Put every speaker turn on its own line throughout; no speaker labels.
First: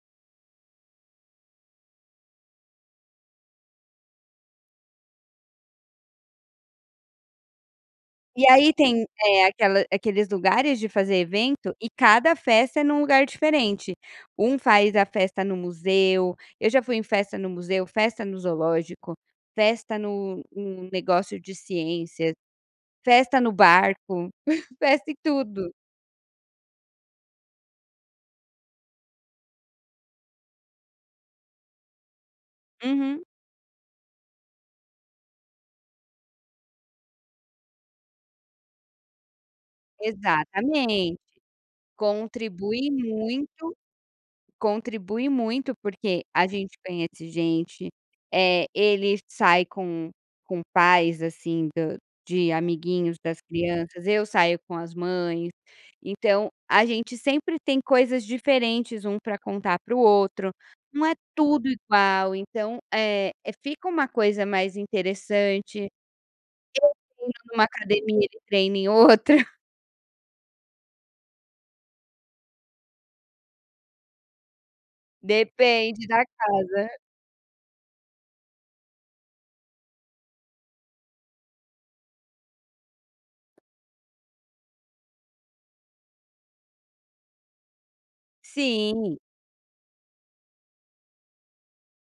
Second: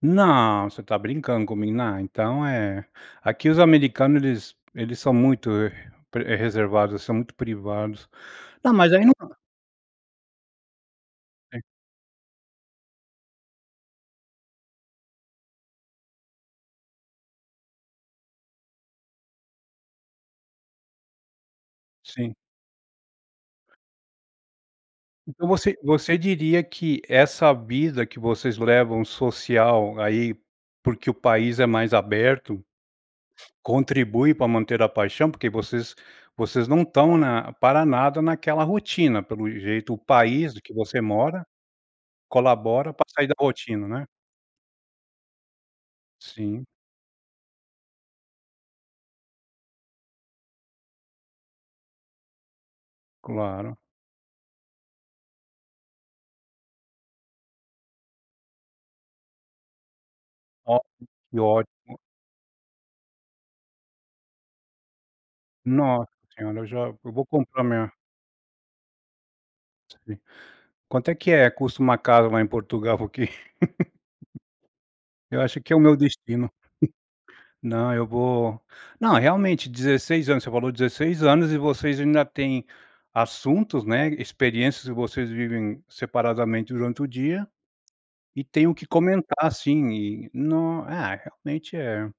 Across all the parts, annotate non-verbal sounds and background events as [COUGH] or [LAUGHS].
Não, você está brincando comigo, na então é, aqui os americanos eles eles são muito, eh, pre reservados, são muito privados.
E aí
Tá, mas
tem,
aí não
eh, aquela aqueles lugares de fazer
Sim.
evento, e cada festa é em um lugar diferente, um faz a festa no museu, eu já fui em festa no museu, festa no zoológico, festa no um negócio de ciências,
Sim.
festa no barco, [CHUCKLES] festa em
Então
tudo.
você você diria que essa vida que vocês levam social aí, porque o país é mais aberto,
Uhum.
contribui pra manter a paixão? Porque vocês vocês não estão na para nada naquela rotina, pelo jeito o país de que você
Exatamente,
mora,
contribui
colabora para sair da
muito,
rotina, né?
contribui muito, porque a
Sim.
gente conhece gente, eh, ele sai com com pais assim do de amiguinhos das
Claro.
crianças, eu saio com as mães, então a gente sempre tem coisas diferentes um pra contar para o outro,
Oti
não é
que
tudo
ótimo.
igual então, eh, fica uma coisa mais interessante. Eu
Nossa senhora, eu já eu vou
treino em
comprar
uma
minha
academia e treino em outra.
Sim. Quanto é que é custo uma casa lá em Portugal? Porque [LAUGHS] eu acho que é o meu
Depende da
destino.
casa.
[CHUCKLES] Não, eu vou não, realmente, 16 anos, você falou 16 anos e vocês ainda têm assuntos, né, experiências e vocês vivem separadamente durante o dia, e tem o que
Sim.
comentar, assim, e não, ah, realmente é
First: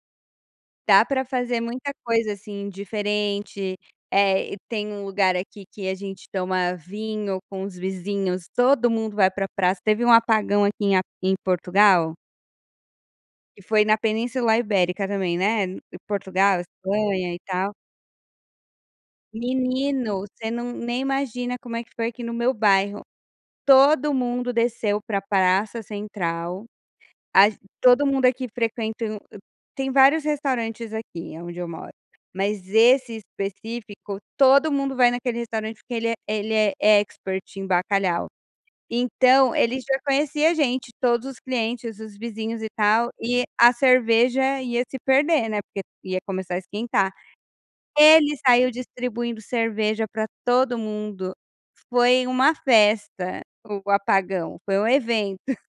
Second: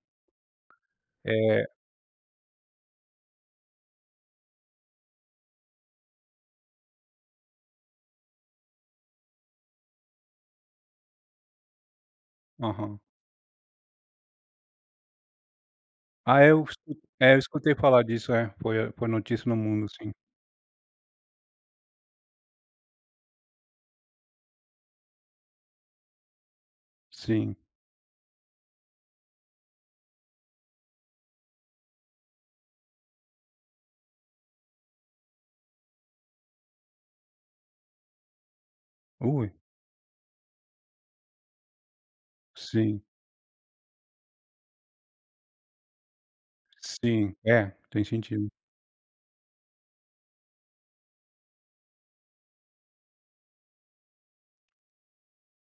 Dá para fazer
É
muita coisa, assim, diferente, eh, e tem um lugar aqui que a gente toma vinho com os vizinhos, mundo vai para praça, teve um apagão aqui em a em Portugal.
Aham.
Que foi na Península Ibérica também, né,
Ah é
Portugal,
es
Espanha
é,
e
eu
tal.
escutei falar disso é, foi foi notícia no mundo sim.
Menino, você não nem imagina como é que foi aqui no meu bairro, todo mundo desceu para praça central, a
Sim.
ge todo mundo aqui frequentam tem vários restaurantes aqui aonde eu moro, mas esse específico todo mundo vai naquele restaurante porque ele é ele é expert em bacalhau,
Ui.
então ele já conhecia a gente, todos os clientes, os vizinhos e
Sim.
tal, e a cerveja ia se perder, né, porque ia começar a esquentar.
Sim, é, tem
Ele
sentido.
saiu distribuindo cerveja para todo mundo, foi uma festa o apagão, foi um evento.